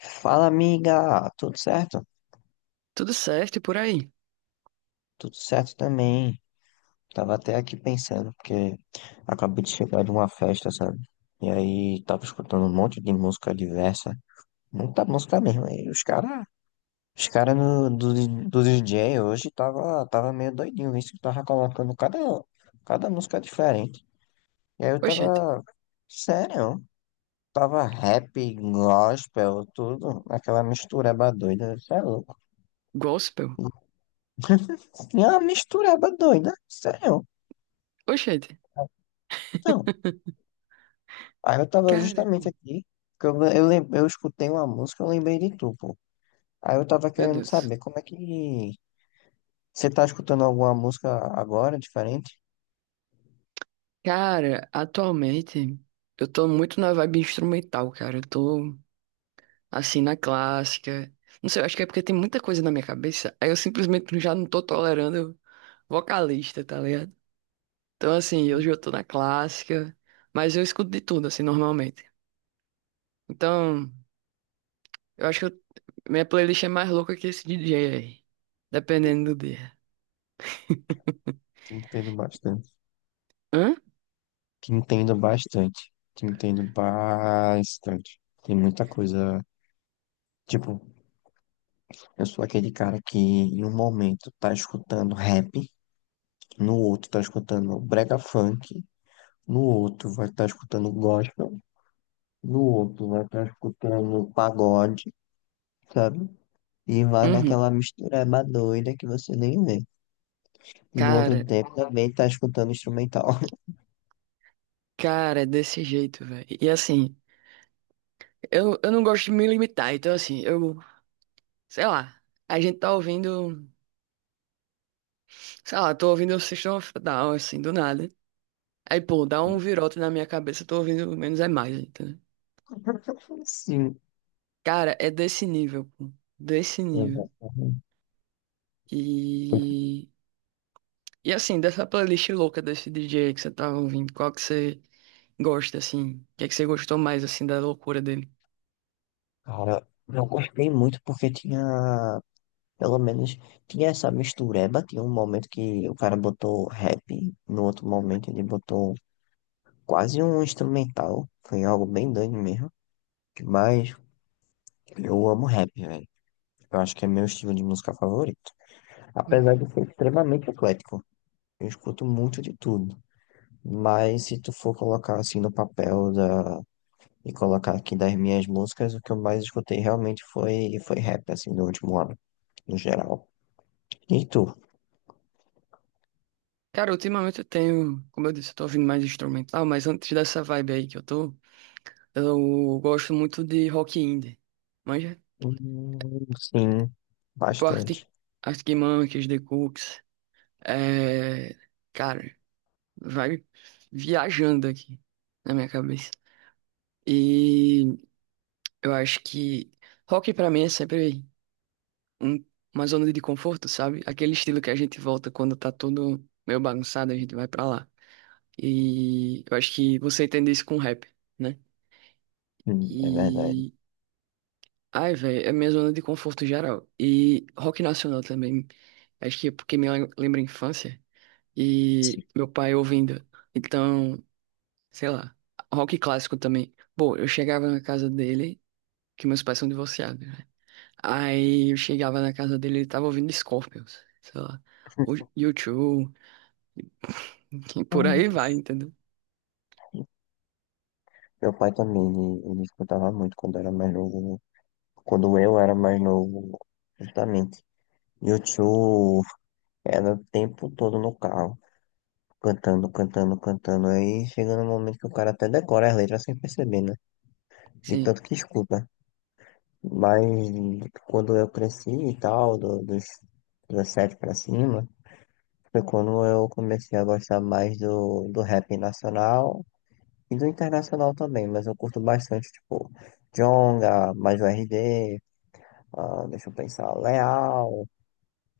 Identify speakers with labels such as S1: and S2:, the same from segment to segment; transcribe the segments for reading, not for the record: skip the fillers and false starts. S1: Fala, amiga, tudo certo?
S2: Tudo certo e por aí.
S1: Tudo certo também. Tava até aqui pensando, porque acabei de chegar de uma festa, sabe? E aí tava escutando um monte de música diversa, muita música mesmo. E os caras do DJ hoje tava meio doidinho, isso que tava colocando cada música diferente. E aí eu
S2: Oxente,
S1: tava, sério, tava rap, gospel, tudo, aquela mistureba doida, você é louco.
S2: gospel?
S1: Tinha uma mistureba doida, sério.
S2: Oxente,
S1: Então, aí eu tava justamente
S2: caramba,
S1: aqui, porque eu escutei uma música, eu lembrei de tu, pô. Aí eu tava
S2: meu
S1: querendo
S2: Deus.
S1: saber como é que você tá escutando alguma música agora, diferente?
S2: Cara, atualmente eu tô muito na vibe instrumental, cara. Eu tô assim na clássica. Não sei, eu acho que é porque tem muita coisa na minha cabeça. Aí eu simplesmente já não tô tolerando vocalista, tá ligado? Então, assim,
S1: Hum.
S2: hoje eu tô na clássica, mas eu escuto de tudo, assim, normalmente. Então, eu acho que minha playlist é mais louca que esse DJ aí, dependendo do dia.
S1: Te entendo bastante.
S2: Hã?
S1: Te entendo bastante. Te entendo bastante. Tem muita coisa, tipo, eu sou aquele cara que em um momento tá escutando rap, no outro tá escutando brega funk, no outro vai estar escutando gospel, no outro vai estar escutando pagode, sabe? E vai
S2: Uhum.
S1: naquela mistureba doida que você nem vê. E no outro
S2: Cara,
S1: tempo também tá escutando instrumental.
S2: cara, é desse jeito, velho. E assim, eu não gosto de me limitar, então assim, eu, sei lá, a gente tá ouvindo, sei lá, tô ouvindo o System of a Down, assim, do nada. Aí, pô, dá um virote na minha cabeça, eu tô ouvindo menos é mais, entendeu?
S1: Sim,
S2: Cara, é desse nível, pô, desse nível.
S1: exatamente.
S2: E, e assim, dessa playlist louca desse DJ que você tava ouvindo, qual que você gosta, assim? O que é que você gostou mais, assim, da loucura dele?
S1: Cara, eu gostei muito porque tinha Pelo menos tinha essa mistureba. Tinha um momento que o cara botou rap, no outro momento ele botou quase um instrumental. Foi algo bem doido mesmo. Mas eu amo rap, velho. Eu acho que é meu estilo de música favorito.
S2: Hum.
S1: Apesar de ser extremamente eclético. Eu escuto muito de tudo. Mas se tu for colocar assim no papel da. E colocar aqui das minhas músicas, o que eu mais escutei realmente foi rap, assim, no último ano, no geral. E tu?
S2: Cara, ultimamente eu tenho, como eu disse, eu tô ouvindo mais instrumental, mas antes dessa vibe aí que eu tô, eu gosto muito de rock indie. Manja?
S1: Sim,
S2: Tipo
S1: bastante.
S2: Arctic Monkeys, The Cooks. É... Cara, vai viajando aqui na minha cabeça. E eu acho que rock pra mim é sempre um- uma zona de conforto, sabe? Aquele estilo que a gente volta quando tá tudo meio bagunçado, a gente vai pra lá. E eu acho que você entende isso com rap, né?
S1: É verdade.
S2: E. Ai, velho, é minha zona de conforto geral. E rock nacional também. Acho que é porque lembra a infância.
S1: Sim.
S2: E meu pai ouvindo. Então, sei lá. Rock clássico também. Bom, eu chegava na casa dele, que meus pais são divorciados, né? Aí eu chegava na casa dele, ele tava ouvindo Scorpions, sei lá. O U2, e por aí vai,
S1: Nossa.
S2: entendeu?
S1: Meu pai também, ele escutava muito quando era mais novo, né? Quando eu era mais novo, justamente. E o tio era o tempo todo no carro, cantando, cantando, cantando. Aí chegando no momento que o cara até decora as letras sem perceber, né? De
S2: Sim.
S1: tanto que escuta. Mas quando eu cresci e tal, dos 17 pra cima, foi quando eu comecei a gostar mais do rap nacional e do internacional também, mas eu curto bastante, tipo, Djonga, mais o RD, ah, deixa eu pensar, Leal,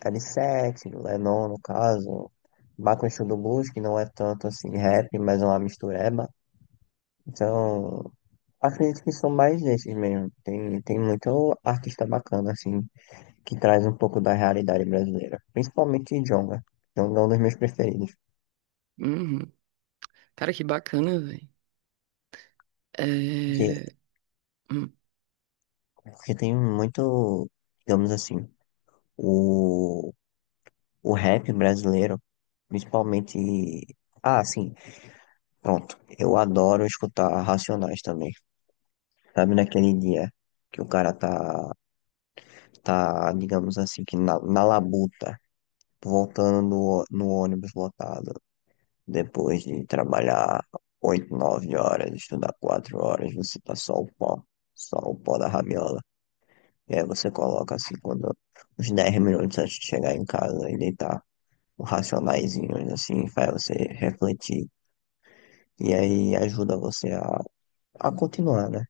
S1: L7, Lenon no caso, Bakushu do Blues, que não é tanto assim rap, mas é uma mistureba. Então, acredito que são mais desses mesmo. Tem muito artista bacana, assim, que traz um pouco da realidade brasileira, principalmente Djonga. Djonga é um dos meus preferidos.
S2: Uhum. Cara, que bacana, velho.
S1: Que
S2: É... hum,
S1: Porque tem muito, digamos assim, o, o rap brasileiro, principalmente. Ah, sim, pronto. Eu adoro escutar Racionais também. Sabe, naquele dia que o cara tá digamos assim, que na labuta, voltando no ônibus lotado, depois de trabalhar 8 9 horas, estudar 4 horas, você tá só o pó da rabiola. E aí você coloca assim, quando uns 10 minutos antes de chegar em casa e deitar, um racionaizinho assim, faz você refletir. E aí ajuda você a continuar, né?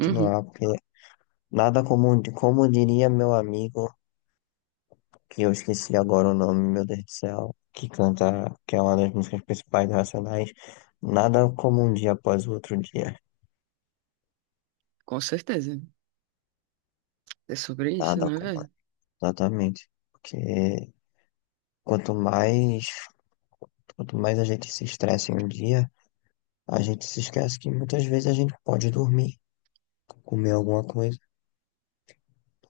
S2: Uhum.
S1: porque nada como, como diria meu amigo, que eu esqueci agora o nome, meu Deus do céu, que canta, que é uma das músicas principais do Racionais, nada como um dia após o outro dia.
S2: Com certeza. É sobre isso,
S1: Nada
S2: né,
S1: como.
S2: velho?
S1: Exatamente. Porque quanto mais, quanto mais a gente se estressa em um dia, a gente se esquece que muitas vezes a gente pode dormir, comer alguma coisa,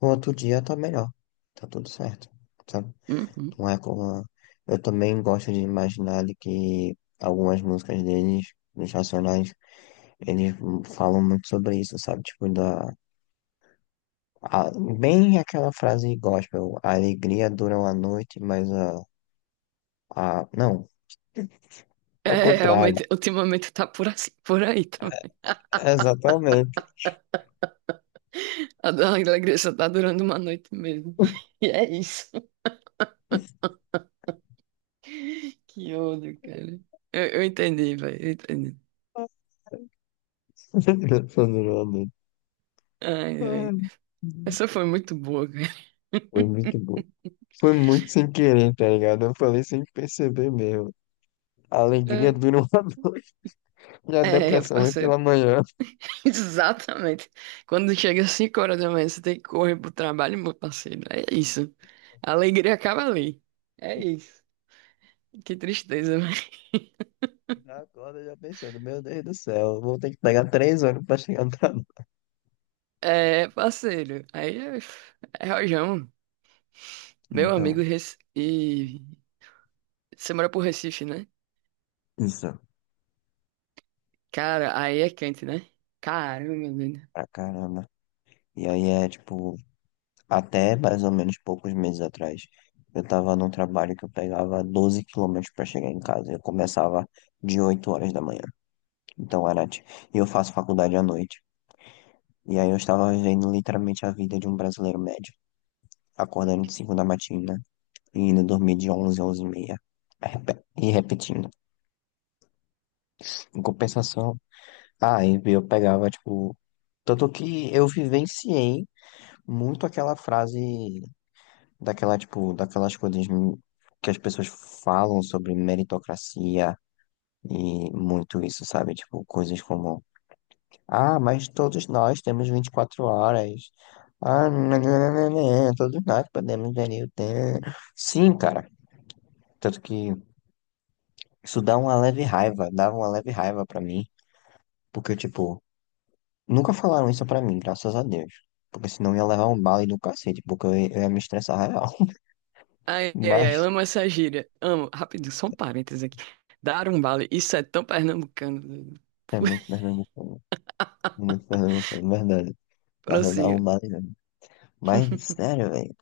S1: no outro dia tá melhor, tá tudo certo, sabe?
S2: Uhum.
S1: Não é como. Eu também gosto de imaginar de que algumas músicas deles, dos Racionais, eles falam muito sobre isso, sabe? Tipo, a- bem aquela frase gospel: a alegria dura uma noite, mas não, ao
S2: É,
S1: contrário.
S2: realmente, ultimamente tá por, assim, por aí também.
S1: Exatamente.
S2: A da alegria só tá durando uma noite mesmo. E é isso. Que ódio, cara. Eu entendi, velho, eu entendi.
S1: Dura uma noite.
S2: Ai, ai.
S1: Ai,
S2: Essa foi muito boa, cara.
S1: foi muito bom. Foi muito sem querer, tá ligado? Eu falei sem perceber mesmo. A alegria dura uma noite e a
S2: É, é,
S1: depressão vem
S2: parceiro.
S1: pela manhã.
S2: Exatamente. Quando chega às 5 horas da manhã, você tem que correr pro trabalho, meu parceiro. É isso. A alegria acaba ali. É isso. Que tristeza, velho.
S1: Já acorda já pensando, meu Deus do céu, eu vou ter que pegar 3 horas pra chegar no trabalho.
S2: É, parceiro. É rojão. Meu amigo
S1: Então,
S2: Rec... e você mora pro Recife, né?
S1: isso,
S2: Cara, aí é quente, né? Caramba, meu deus.
S1: pra caramba. E aí é tipo, até mais ou menos poucos meses atrás, eu tava num trabalho que eu pegava 12 km pra chegar em casa. Eu começava de 8 horas da manhã. Então era, e eu faço faculdade à noite. E aí eu estava vivendo literalmente a vida de um brasileiro médio, acordando de 5 da matina e indo dormir de 11 a 11 e meia. E repetindo. Em compensação, ah, e eu pegava, tipo. Tanto que eu vivenciei muito aquela frase daquela, tipo, daquelas coisas que as pessoas falam sobre meritocracia e muito isso, sabe? Tipo, coisas como, ah, mas todos nós temos 24 horas. Ah, nananana, todos nós podemos gerir o tempo. Sim, cara. Tanto que isso dá uma leve raiva, dava uma leve raiva pra mim, porque, tipo, nunca falaram isso pra mim, graças a Deus. Porque senão eu ia levar um bala e do cacete, porque eu ia me estressar real.
S2: Ai, ai, ai,
S1: Mas
S2: amo essa gíria. Amo. Rapidinho, só um parênteses aqui. Dar um vale, isso é tão pernambucano. Doido.
S1: é muito pernambucano, verdade. Mas eu dar um
S2: Prossiga.
S1: bala e Mas, sério, velho.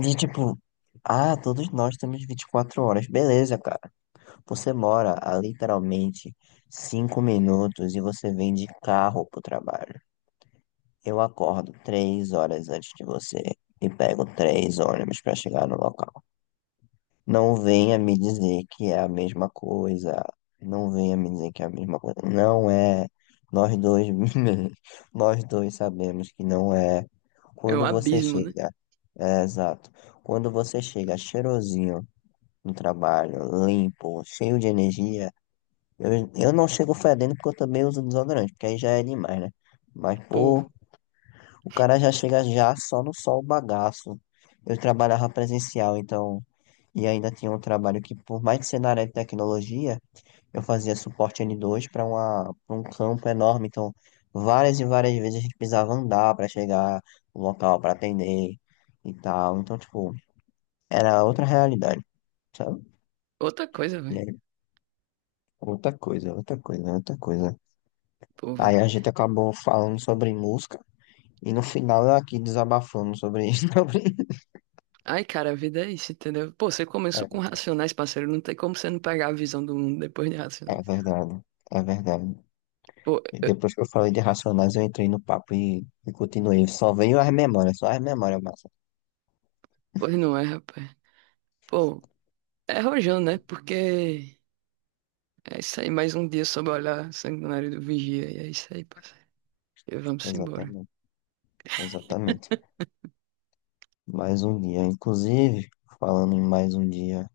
S1: De tipo, ah, todos nós temos 24 horas. Beleza, cara. Você mora a literalmente 5 minutos e você vem de carro pro trabalho. Eu acordo 3 horas antes de você e pego três ônibus para chegar no local. Não venha me dizer que é a mesma coisa. Não venha me dizer que é a mesma coisa. Não é. Nós dois, nós dois sabemos que não é.
S2: É um
S1: Quando você
S2: abismo, né?
S1: chega, é exato. Quando você chega cheirosinho no trabalho, limpo, cheio de energia, eu não chego fedendo porque eu também uso desodorante, porque aí já é demais, né? Mas,
S2: Pô,
S1: pô, o cara já chega já só no sol bagaço. Eu trabalhava presencial, então, e ainda tinha um trabalho que, por mais que ser na área de tecnologia, eu fazia suporte N2 pra um campo enorme. Então, várias e várias vezes a gente precisava andar para chegar no local para atender e tal. Então, tipo, era outra realidade, sabe?
S2: outra coisa,
S1: E
S2: velho.
S1: aí, outra coisa, outra coisa, outra coisa.
S2: Pô,
S1: Aí
S2: velho.
S1: a gente acabou falando sobre música e no final eu aqui desabafando sobre isso.
S2: Ai, cara, a vida é isso, entendeu? Pô, você começou com
S1: É.
S2: Racionais, parceiro. Não tem como você não pegar a visão do mundo depois de
S1: É
S2: Racionais.
S1: verdade, é verdade.
S2: Pô,
S1: E
S2: eu-
S1: depois que eu falei de Racionais, eu entrei no papo e continuei. Só veio as memórias, só as memórias, massa.
S2: pois não é, rapaz. Pô, é rojão, né? Porque é isso aí, mais um dia sob o olhar sanguinário do vigia. E é isso aí, parceiro. E vamos embora.
S1: Exatamente, exatamente. Mais um dia. Inclusive, falando em mais um dia,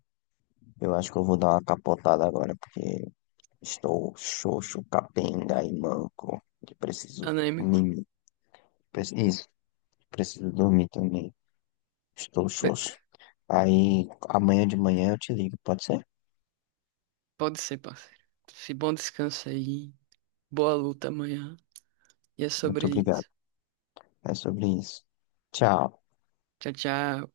S1: eu acho que eu vou dar uma capotada agora, porque estou xoxo, capenga e manco. E preciso
S2: Anêmico.
S1: mimir. Isso, preciso dormir também. Estou
S2: Be-
S1: xoxo. Aí, amanhã de manhã eu te ligo, pode ser?
S2: Pode ser, parceiro. Se bom descanso aí. Boa luta amanhã. E é
S1: Muito
S2: sobre
S1: obrigado.
S2: isso.
S1: É sobre isso. Tchau.
S2: Tchau, tchau.